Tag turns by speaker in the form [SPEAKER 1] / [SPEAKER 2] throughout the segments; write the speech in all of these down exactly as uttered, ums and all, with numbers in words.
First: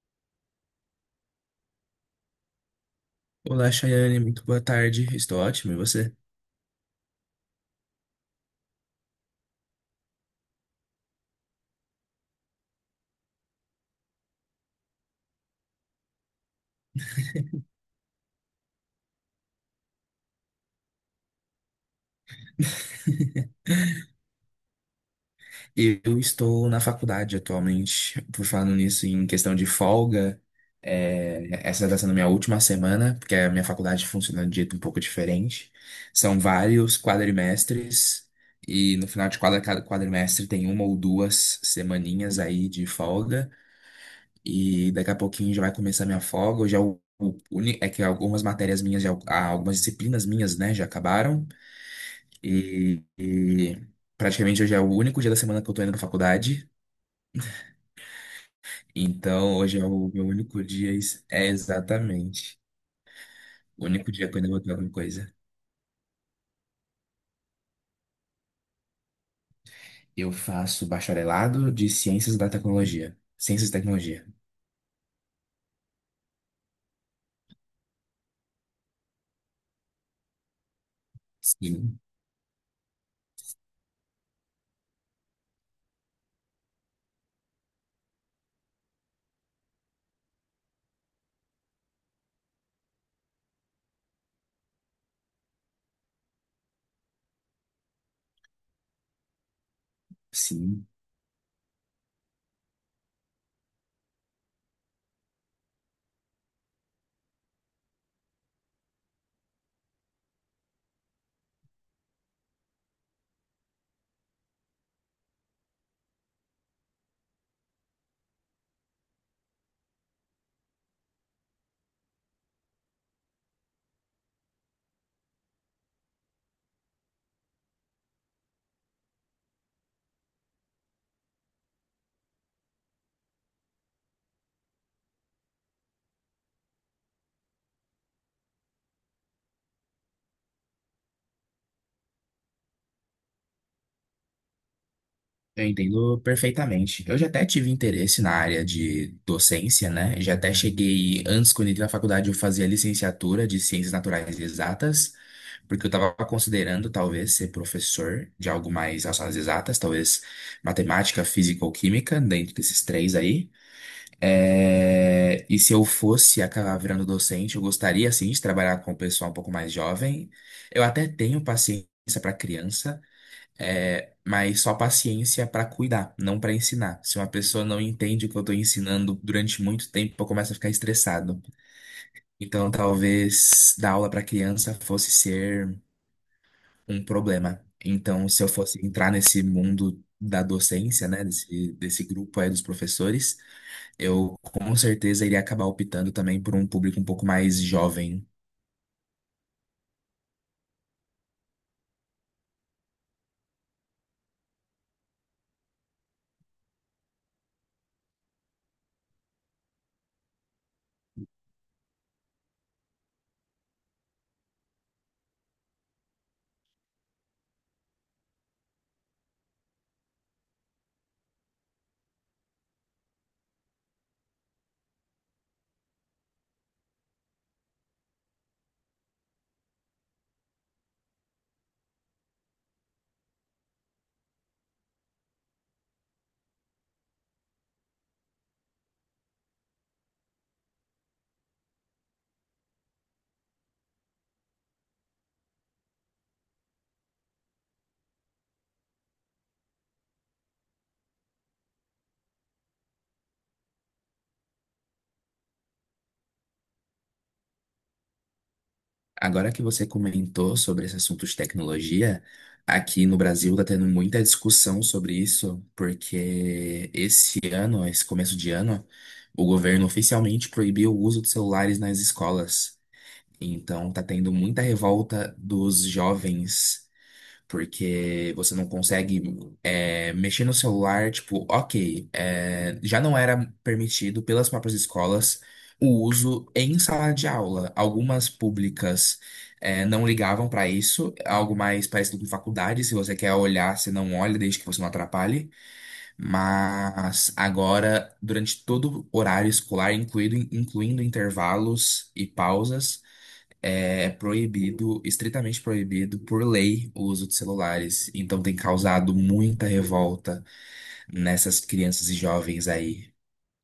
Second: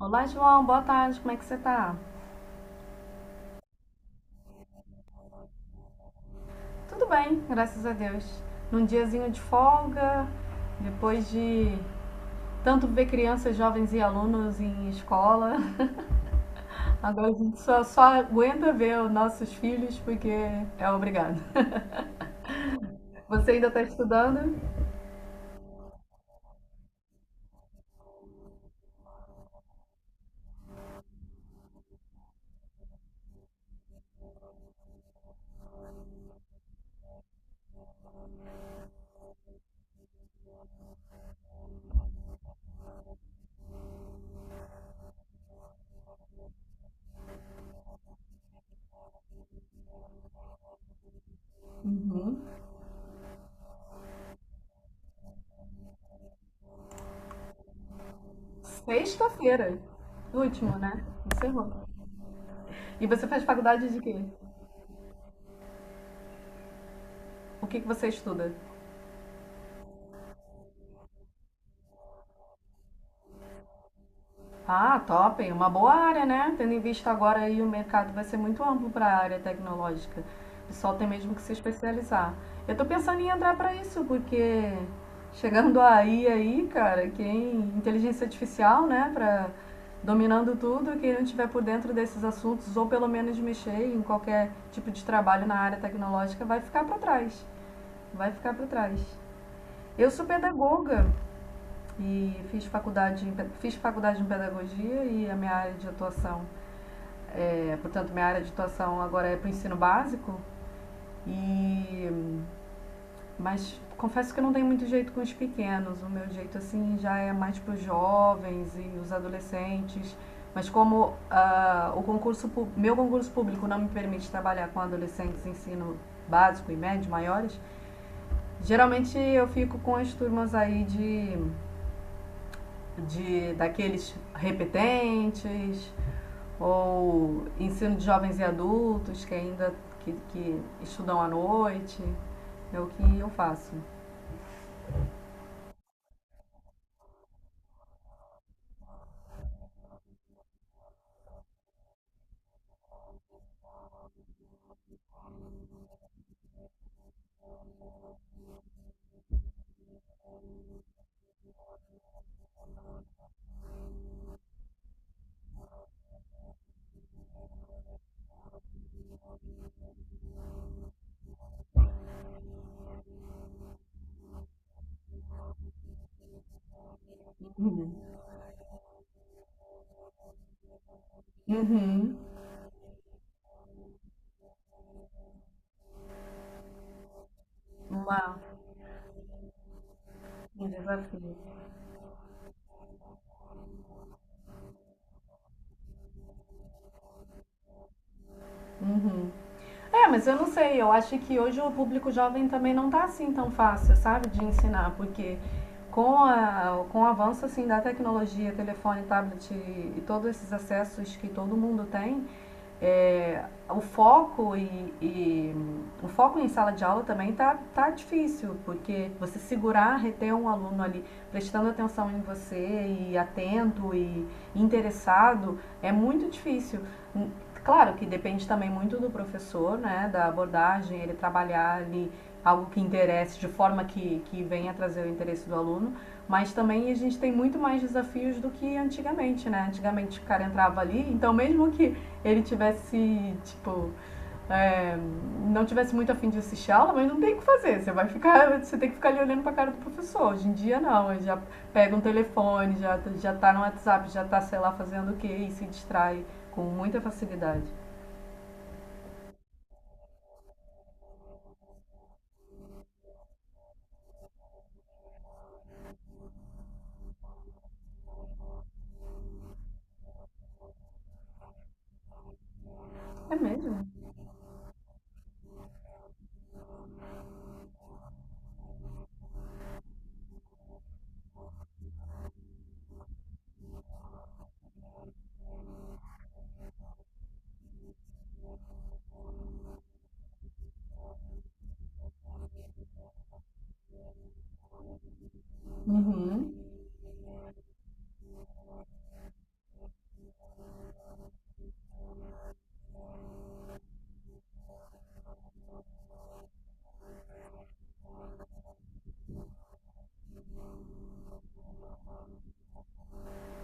[SPEAKER 1] Olá, João, boa tarde, como é que você tá?
[SPEAKER 2] Olá, Chayane, muito boa tarde. Estou ótimo, e você?
[SPEAKER 1] Tudo bem, graças a Deus. Num diazinho de folga, depois de tanto ver crianças, jovens e alunos em escola, agora a gente só, só aguenta ver os nossos filhos porque é obrigado. Você ainda tá estudando?
[SPEAKER 2] Eu estou na faculdade atualmente, por falando nisso, em questão de folga. É, essa está sendo minha última semana, porque a minha faculdade funciona de um jeito um pouco diferente. São vários quadrimestres, e no final de quadra- cada quadrimestre tem uma ou duas semaninhas aí de folga, e daqui a pouquinho já vai começar minha folga. Eu já, o- o- uni- é que algumas matérias minhas, já, ah, algumas disciplinas minhas, né, já acabaram.
[SPEAKER 1] Uhum.
[SPEAKER 2] E, e praticamente hoje é o único dia da semana que eu tô indo pra faculdade. Então
[SPEAKER 1] Sexta-feira,
[SPEAKER 2] hoje é o meu único
[SPEAKER 1] último,
[SPEAKER 2] dia.
[SPEAKER 1] né?
[SPEAKER 2] ex- É
[SPEAKER 1] Encerrou.
[SPEAKER 2] exatamente.
[SPEAKER 1] E você faz
[SPEAKER 2] O
[SPEAKER 1] faculdade de
[SPEAKER 2] único
[SPEAKER 1] quê?
[SPEAKER 2] dia que eu ainda vou ter alguma coisa.
[SPEAKER 1] O que que você estuda?
[SPEAKER 2] Eu faço bacharelado de Ciências da Tecnologia. Ciências e Tecnologia.
[SPEAKER 1] Ah, top, uma boa área, né? Tendo em vista agora aí o mercado vai ser muito amplo para a área tecnológica. O pessoal tem mesmo que se
[SPEAKER 2] Sim,
[SPEAKER 1] especializar. Eu tô pensando em entrar para isso, porque chegando aí aí, cara, quem inteligência artificial, né, para dominando tudo, quem não tiver por dentro desses assuntos ou pelo menos mexer em qualquer tipo de trabalho na área tecnológica vai ficar para trás. Vai ficar para trás. Eu sou
[SPEAKER 2] sim.
[SPEAKER 1] pedagoga, e fiz faculdade, em, fiz faculdade em pedagogia e a minha área de atuação, é, portanto, minha área de atuação agora é para o ensino básico. E mas confesso que eu não tenho muito jeito com os pequenos. O meu jeito assim já é mais para os jovens e os adolescentes. Mas como ah, o concurso meu concurso público não me permite trabalhar com adolescentes em ensino básico e médio maiores, geralmente eu fico com as turmas aí de de daqueles repetentes ou ensino de jovens e adultos que ainda que, que estudam à noite. É o que eu faço.
[SPEAKER 2] Eu entendo perfeitamente. Eu já até tive interesse na área de docência, né? Já até cheguei, antes, quando entrei na faculdade, eu fazia licenciatura de Ciências Naturais e Exatas. Porque eu estava considerando talvez ser professor de algo mais relacionado às exatas, talvez matemática, física ou química, dentro desses três aí. É, E se eu fosse acabar virando docente, eu gostaria sim de trabalhar com o pessoal um pouco mais jovem. Eu até tenho paciência para criança, é, mas só paciência para cuidar, não para ensinar. Se uma pessoa não
[SPEAKER 1] Uhum.
[SPEAKER 2] entende o que eu estou ensinando durante muito tempo, eu começo a ficar estressado.
[SPEAKER 1] Uhum.
[SPEAKER 2] Então, talvez dar aula para criança fosse ser um problema. Então,
[SPEAKER 1] Uma,
[SPEAKER 2] se eu fosse entrar nesse mundo da
[SPEAKER 1] um
[SPEAKER 2] docência, né,
[SPEAKER 1] desafio.
[SPEAKER 2] desse, desse grupo aí dos professores, eu com certeza iria acabar optando também por um público um pouco mais jovem.
[SPEAKER 1] Uhum. É, mas eu não sei, eu acho que hoje o público jovem também não tá assim tão fácil, sabe, de ensinar, porque com, a, com o avanço assim da tecnologia, telefone, tablet e, e todos esses acessos que todo mundo tem, é, o foco e, e- o foco em sala de aula também tá, tá difícil, porque você segurar, reter um aluno ali prestando atenção em você e atento e interessado é muito difícil. Hum, Claro que depende também muito do professor, né, da abordagem, ele trabalhar ali algo que interesse, de forma que, que venha trazer o interesse do aluno, mas também a gente tem muito mais desafios do que antigamente, né? Antigamente o cara entrava ali, então mesmo que ele tivesse, tipo, é, não tivesse muito afim de assistir a aula, mas não tem o que fazer. Você vai ficar, você tem que ficar ali olhando pra cara do professor. Hoje em dia não, ele já pega um telefone, já, já tá no WhatsApp, já tá, sei lá, fazendo o quê e se distrai com muita facilidade.
[SPEAKER 2] Agora que você comentou sobre esse assunto de tecnologia, aqui no Brasil está tendo muita discussão sobre isso, porque esse ano, esse começo de ano, o governo oficialmente proibiu o uso de celulares nas escolas.
[SPEAKER 1] É mesmo?
[SPEAKER 2] Então, tá tendo muita revolta dos jovens porque você não consegue é, mexer no celular, tipo, ok, é, já não era permitido pelas próprias escolas o uso em sala de aula. Algumas públicas é, não ligavam para isso, algo mais parecido com faculdade, se você quer olhar, você não olha, desde que você não atrapalhe.
[SPEAKER 1] Uhum.
[SPEAKER 2] Mas agora, durante todo o horário escolar, incluindo, incluindo intervalos e pausas, é proibido, estritamente proibido por lei o uso de celulares. Então tem causado muita revolta nessas crianças e jovens aí.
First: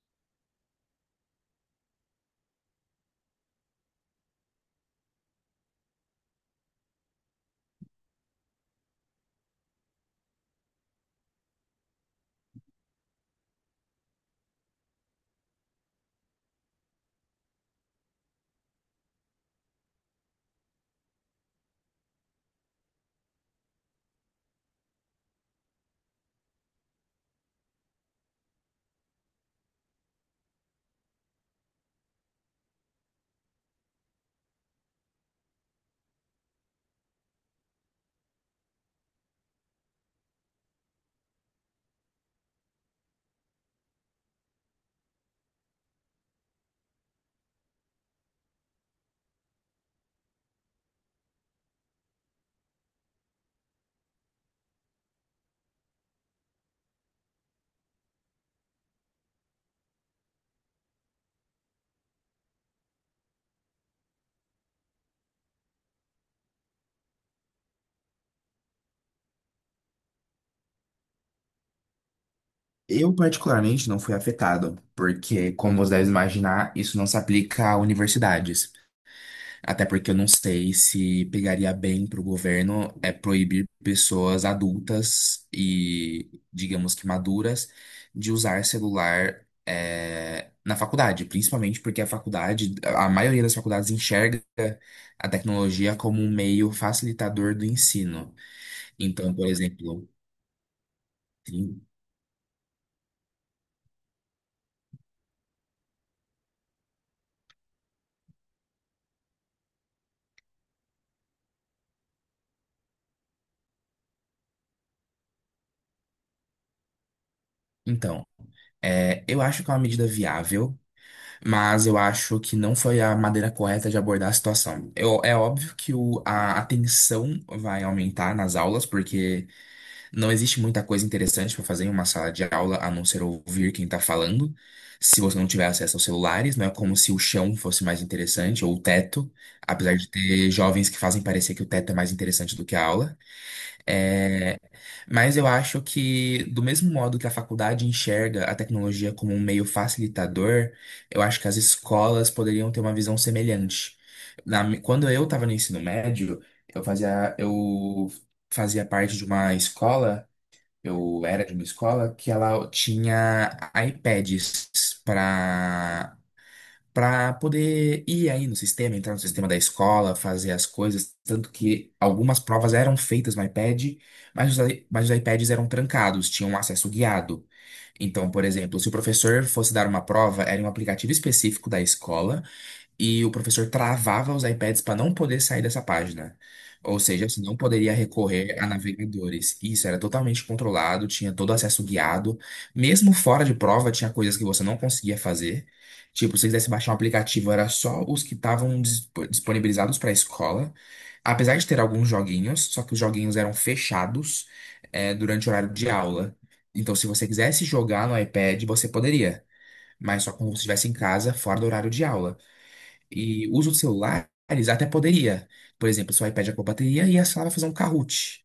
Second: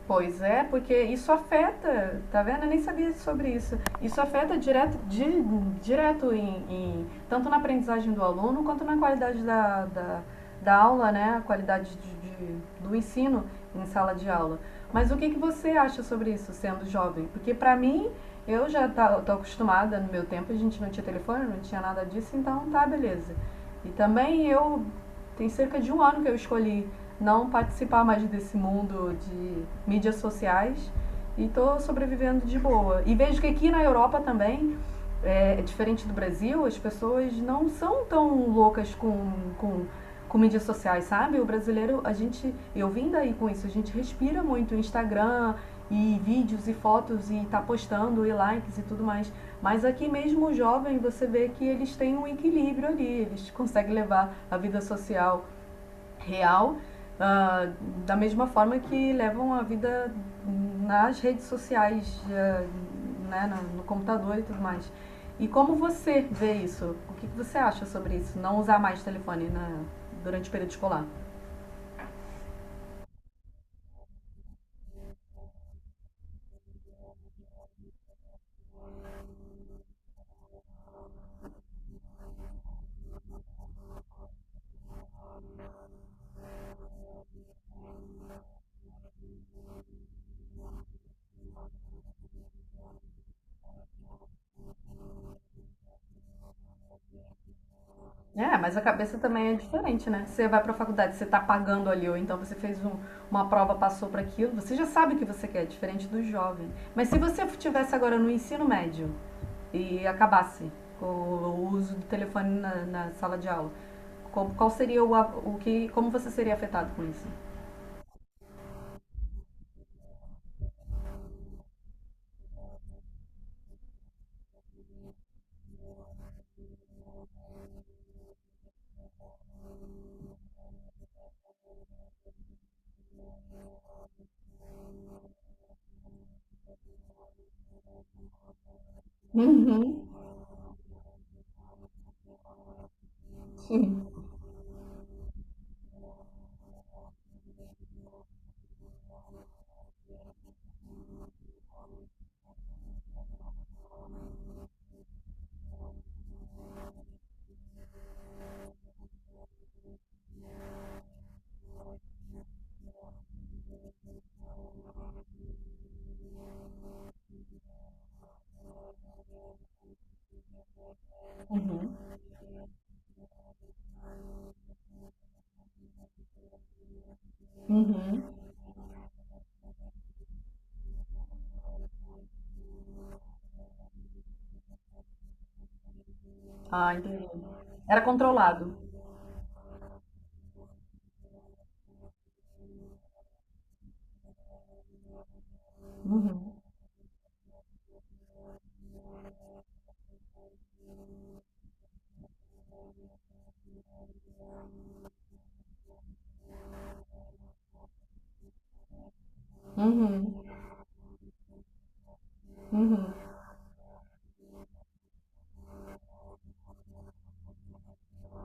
[SPEAKER 1] Pois é, porque isso afeta, tá vendo? Eu nem sabia sobre isso. Isso afeta direto, di- direto em, em- tanto na aprendizagem do aluno quanto na qualidade da, da, da aula, né? A qualidade de, de- do ensino em sala de aula. Mas o que, que você acha sobre isso, sendo jovem? Porque pra mim, eu já tá, tô acostumada, no meu tempo a gente não tinha telefone, não tinha nada disso, então tá, beleza. E também eu, tem cerca de um ano que eu escolhi não participar mais desse mundo de mídias sociais e tô sobrevivendo de boa. E vejo que aqui na Europa também, é, é diferente do Brasil, as pessoas não são tão loucas com, com, com mídias sociais, sabe? O brasileiro, a gente, eu vim daí com isso, a gente respira muito Instagram e vídeos e fotos e tá postando e likes e tudo mais. Mas aqui mesmo o jovem, você vê que eles têm um equilíbrio ali, eles conseguem levar a vida social real, ah, da mesma forma que levam a vida nas redes sociais, ah, né, na- no computador e tudo mais. E como você vê isso? O que que você acha sobre isso? Não usar mais telefone na- durante o período escolar?
[SPEAKER 2] Eu, particularmente, não fui afetado, porque, como você deve imaginar, isso não se aplica a universidades. Até porque eu não sei se pegaria bem para o governo é proibir pessoas adultas e, digamos que maduras, de usar celular é, na faculdade, principalmente porque a faculdade, a maioria das faculdades enxerga a tecnologia como um meio facilitador do ensino.
[SPEAKER 1] É, mas a cabeça
[SPEAKER 2] Então, por
[SPEAKER 1] também é
[SPEAKER 2] exemplo,
[SPEAKER 1] diferente, né? Você vai pra faculdade, você tá
[SPEAKER 2] sim,
[SPEAKER 1] pagando ali, ou então você fez um- uma prova, passou para aquilo, você já sabe o que você quer, é diferente do jovem. Mas se você estivesse agora no ensino médio e acabasse com o uso do telefone na, na sala de aula, como- qual seria o, a- o que. Como você seria afetado com isso?
[SPEAKER 2] então, é, eu acho que é uma medida viável. Mas eu acho que não foi a maneira correta de abordar a situação. Eu- é óbvio que o- a atenção vai aumentar nas aulas, porque não existe muita coisa interessante para fazer em uma sala de aula a não ser ouvir quem está falando. Se você não tiver acesso aos celulares, não é como se o chão fosse mais interessante, ou o teto,
[SPEAKER 1] Uhum,
[SPEAKER 2] apesar de ter jovens que fazem parecer que o teto é mais interessante do que a aula.
[SPEAKER 1] sim.
[SPEAKER 2] É, mas eu acho que, do mesmo modo que a faculdade enxerga a tecnologia como um meio facilitador, eu acho que as escolas poderiam ter uma visão semelhante. Na mi- quando eu estava no ensino médio, eu fazia, eu fazia parte de uma escola, eu era de uma escola que ela tinha iPads para para poder ir aí no sistema, entrar no sistema da escola, fazer as coisas. Tanto
[SPEAKER 1] Uhum,
[SPEAKER 2] que algumas provas eram feitas no iPad, mas os, i- mas os iPads eram trancados, tinham acesso guiado.
[SPEAKER 1] uhum.
[SPEAKER 2] Então, por exemplo, se o professor fosse dar uma prova, era em um aplicativo específico da escola e o professor travava os iPads para não poder sair dessa página.
[SPEAKER 1] Ah,
[SPEAKER 2] Ou
[SPEAKER 1] entendi.
[SPEAKER 2] seja, você não poderia
[SPEAKER 1] Era
[SPEAKER 2] recorrer a
[SPEAKER 1] controlado.
[SPEAKER 2] navegadores. Isso era totalmente controlado, tinha todo acesso guiado. Mesmo fora de prova, tinha coisas que você não conseguia fazer.
[SPEAKER 1] Uhum,
[SPEAKER 2] Tipo, se você quisesse baixar um aplicativo, era só os que estavam dispo- disponibilizados para a escola. Apesar de ter alguns joguinhos, só que os joguinhos eram fechados, eh, durante o horário de aula. Então, se você quisesse jogar no iPad, você poderia, mas só
[SPEAKER 1] uhum,
[SPEAKER 2] quando você estivesse em casa, fora do horário de aula. E uso de celulares até poderia. Por exemplo, se o iPad acabou a bateria e a sala vai fazer um Kahoot.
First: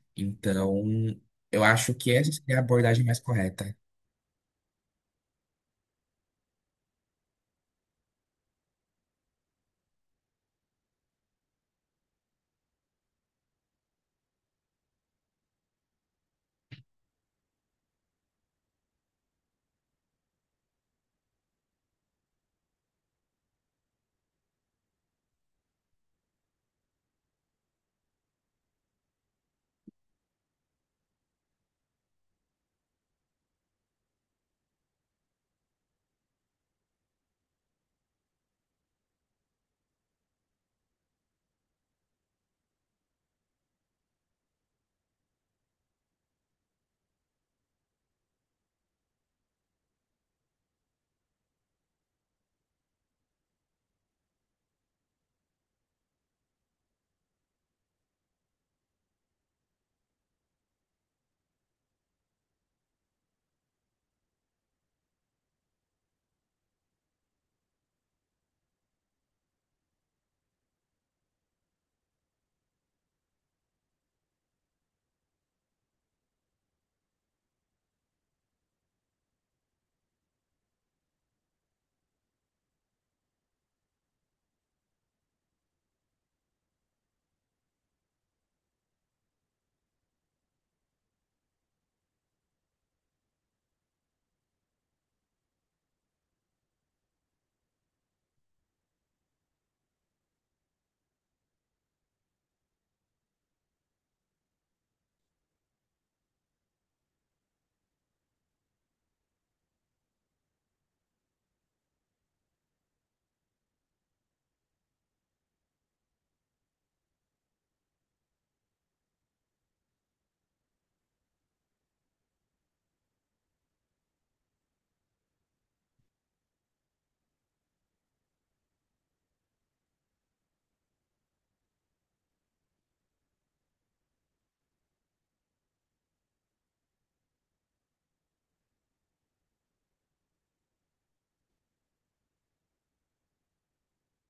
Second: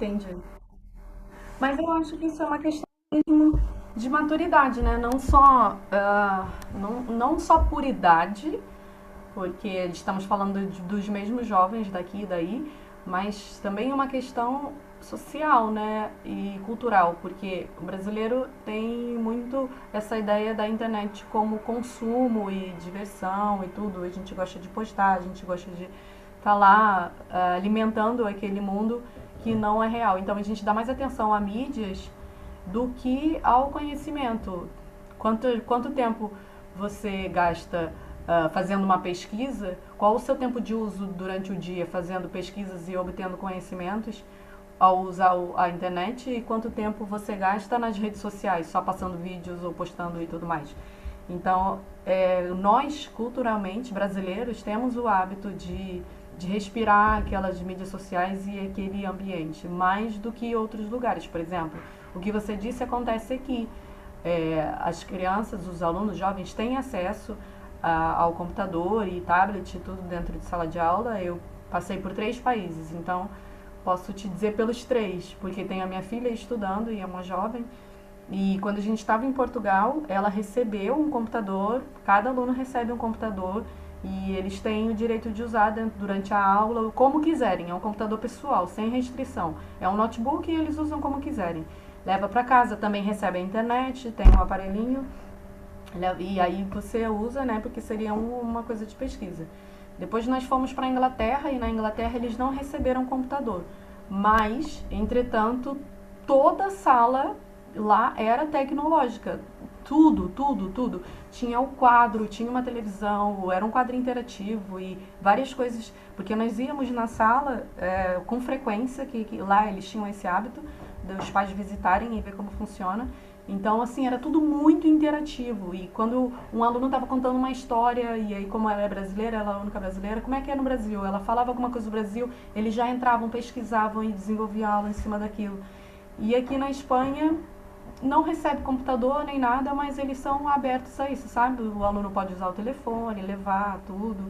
[SPEAKER 1] entendi.
[SPEAKER 2] Então, eu
[SPEAKER 1] Mas eu
[SPEAKER 2] acho que
[SPEAKER 1] acho que
[SPEAKER 2] essa
[SPEAKER 1] isso é
[SPEAKER 2] seria
[SPEAKER 1] uma
[SPEAKER 2] a
[SPEAKER 1] questão
[SPEAKER 2] abordagem mais correta.
[SPEAKER 1] de maturidade, né? Não só, ah, não, não só por idade, porque estamos falando de- dos mesmos jovens daqui e daí, mas também uma questão social, né? E cultural, porque o brasileiro tem muito essa ideia da internet como consumo e diversão e tudo. A gente gosta de postar, a gente gosta de estar lá ah, alimentando aquele mundo que não é real. Então a gente dá mais atenção a mídias do que ao conhecimento. Quanto, quanto tempo você gasta ah, fazendo uma pesquisa? Qual o seu tempo de uso durante o dia fazendo pesquisas e obtendo conhecimentos ao usar a internet, e quanto tempo você gasta nas redes sociais, só passando vídeos ou postando e tudo mais? Então, é, nós, culturalmente, brasileiros, temos o hábito de, de respirar aquelas mídias sociais e aquele ambiente, mais do que outros lugares. Por exemplo, o que você disse acontece aqui é, as crianças, os alunos jovens têm acesso a- ao computador e tablet e tudo dentro de sala de aula. Eu passei por três países, então posso te dizer pelos três, porque tem a minha filha estudando e é uma jovem, e quando a gente estava em Portugal, ela recebeu um computador, cada aluno recebe um computador e eles têm o direito de usar dentro- durante a aula como quiserem. É um computador pessoal, sem restrição. É um notebook e eles usam como quiserem. Leva para casa, também recebe a internet, tem um aparelhinho e aí você usa, né, porque seria um- uma coisa de pesquisa. Depois nós fomos para a Inglaterra e na Inglaterra eles não receberam computador. Mas, entretanto, toda a sala lá era tecnológica. Tudo, tudo, tudo. Tinha o quadro, tinha uma televisão, era um quadro interativo e várias coisas. Porque nós íamos na sala é, com frequência, que, que lá eles tinham esse hábito dos pais visitarem e ver como funciona. Então, assim, era tudo muito interativo. E quando um aluno estava contando uma história, e aí, como ela é brasileira, ela é a única brasileira, como é que é no Brasil? Ela falava alguma coisa do Brasil, eles já entravam, pesquisavam e desenvolviam aula em cima daquilo. E aqui na Espanha, não recebe computador nem nada, mas eles são abertos a isso, sabe? O aluno pode usar o telefone, levar tudo.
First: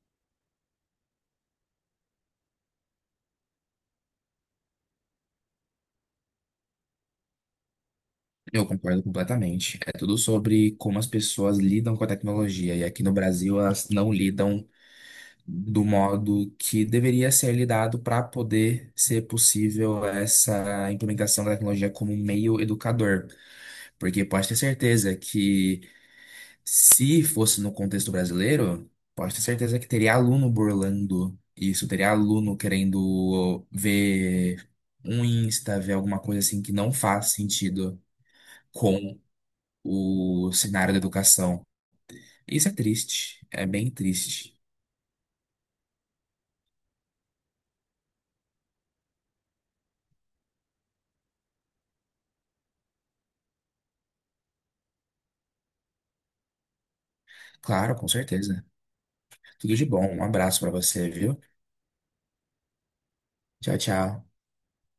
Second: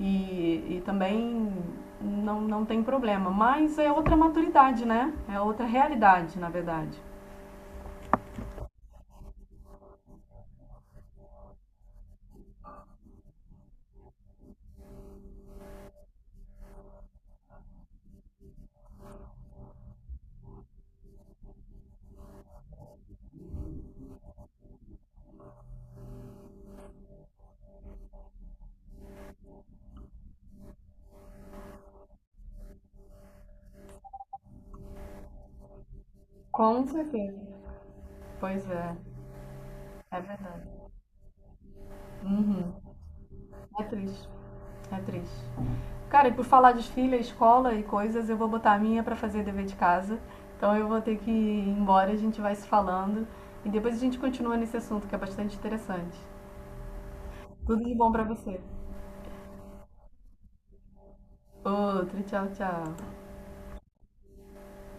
[SPEAKER 1] E, e também não, não tem problema. Mas é outra maturidade, né? É outra realidade, na verdade.
[SPEAKER 2] Eu concordo completamente. É tudo sobre como as pessoas lidam com a tecnologia. E aqui no Brasil, elas não lidam do modo que deveria ser lidado para poder ser possível essa implementação da tecnologia como um meio educador. Porque pode ter certeza que se fosse no contexto brasileiro, pode ter certeza que teria aluno burlando isso, teria aluno querendo ver um Insta, ver alguma coisa assim que
[SPEAKER 1] Com
[SPEAKER 2] não faz
[SPEAKER 1] certeza.
[SPEAKER 2] sentido
[SPEAKER 1] Pois é,
[SPEAKER 2] com
[SPEAKER 1] é
[SPEAKER 2] o
[SPEAKER 1] verdade.
[SPEAKER 2] cenário da educação. Isso é
[SPEAKER 1] Uhum.
[SPEAKER 2] triste, é
[SPEAKER 1] É
[SPEAKER 2] bem
[SPEAKER 1] triste,
[SPEAKER 2] triste.
[SPEAKER 1] é triste. Cara, e por falar de filha, escola e coisas, eu vou botar a minha pra fazer dever de casa. Então eu vou ter que ir embora, a gente vai se falando e depois a gente continua nesse assunto que é bastante interessante. Tudo de
[SPEAKER 2] Claro, com
[SPEAKER 1] bom pra você.
[SPEAKER 2] certeza. Tudo de bom, um abraço pra você, viu?
[SPEAKER 1] Outro, tchau, tchau.
[SPEAKER 2] Tchau, tchau.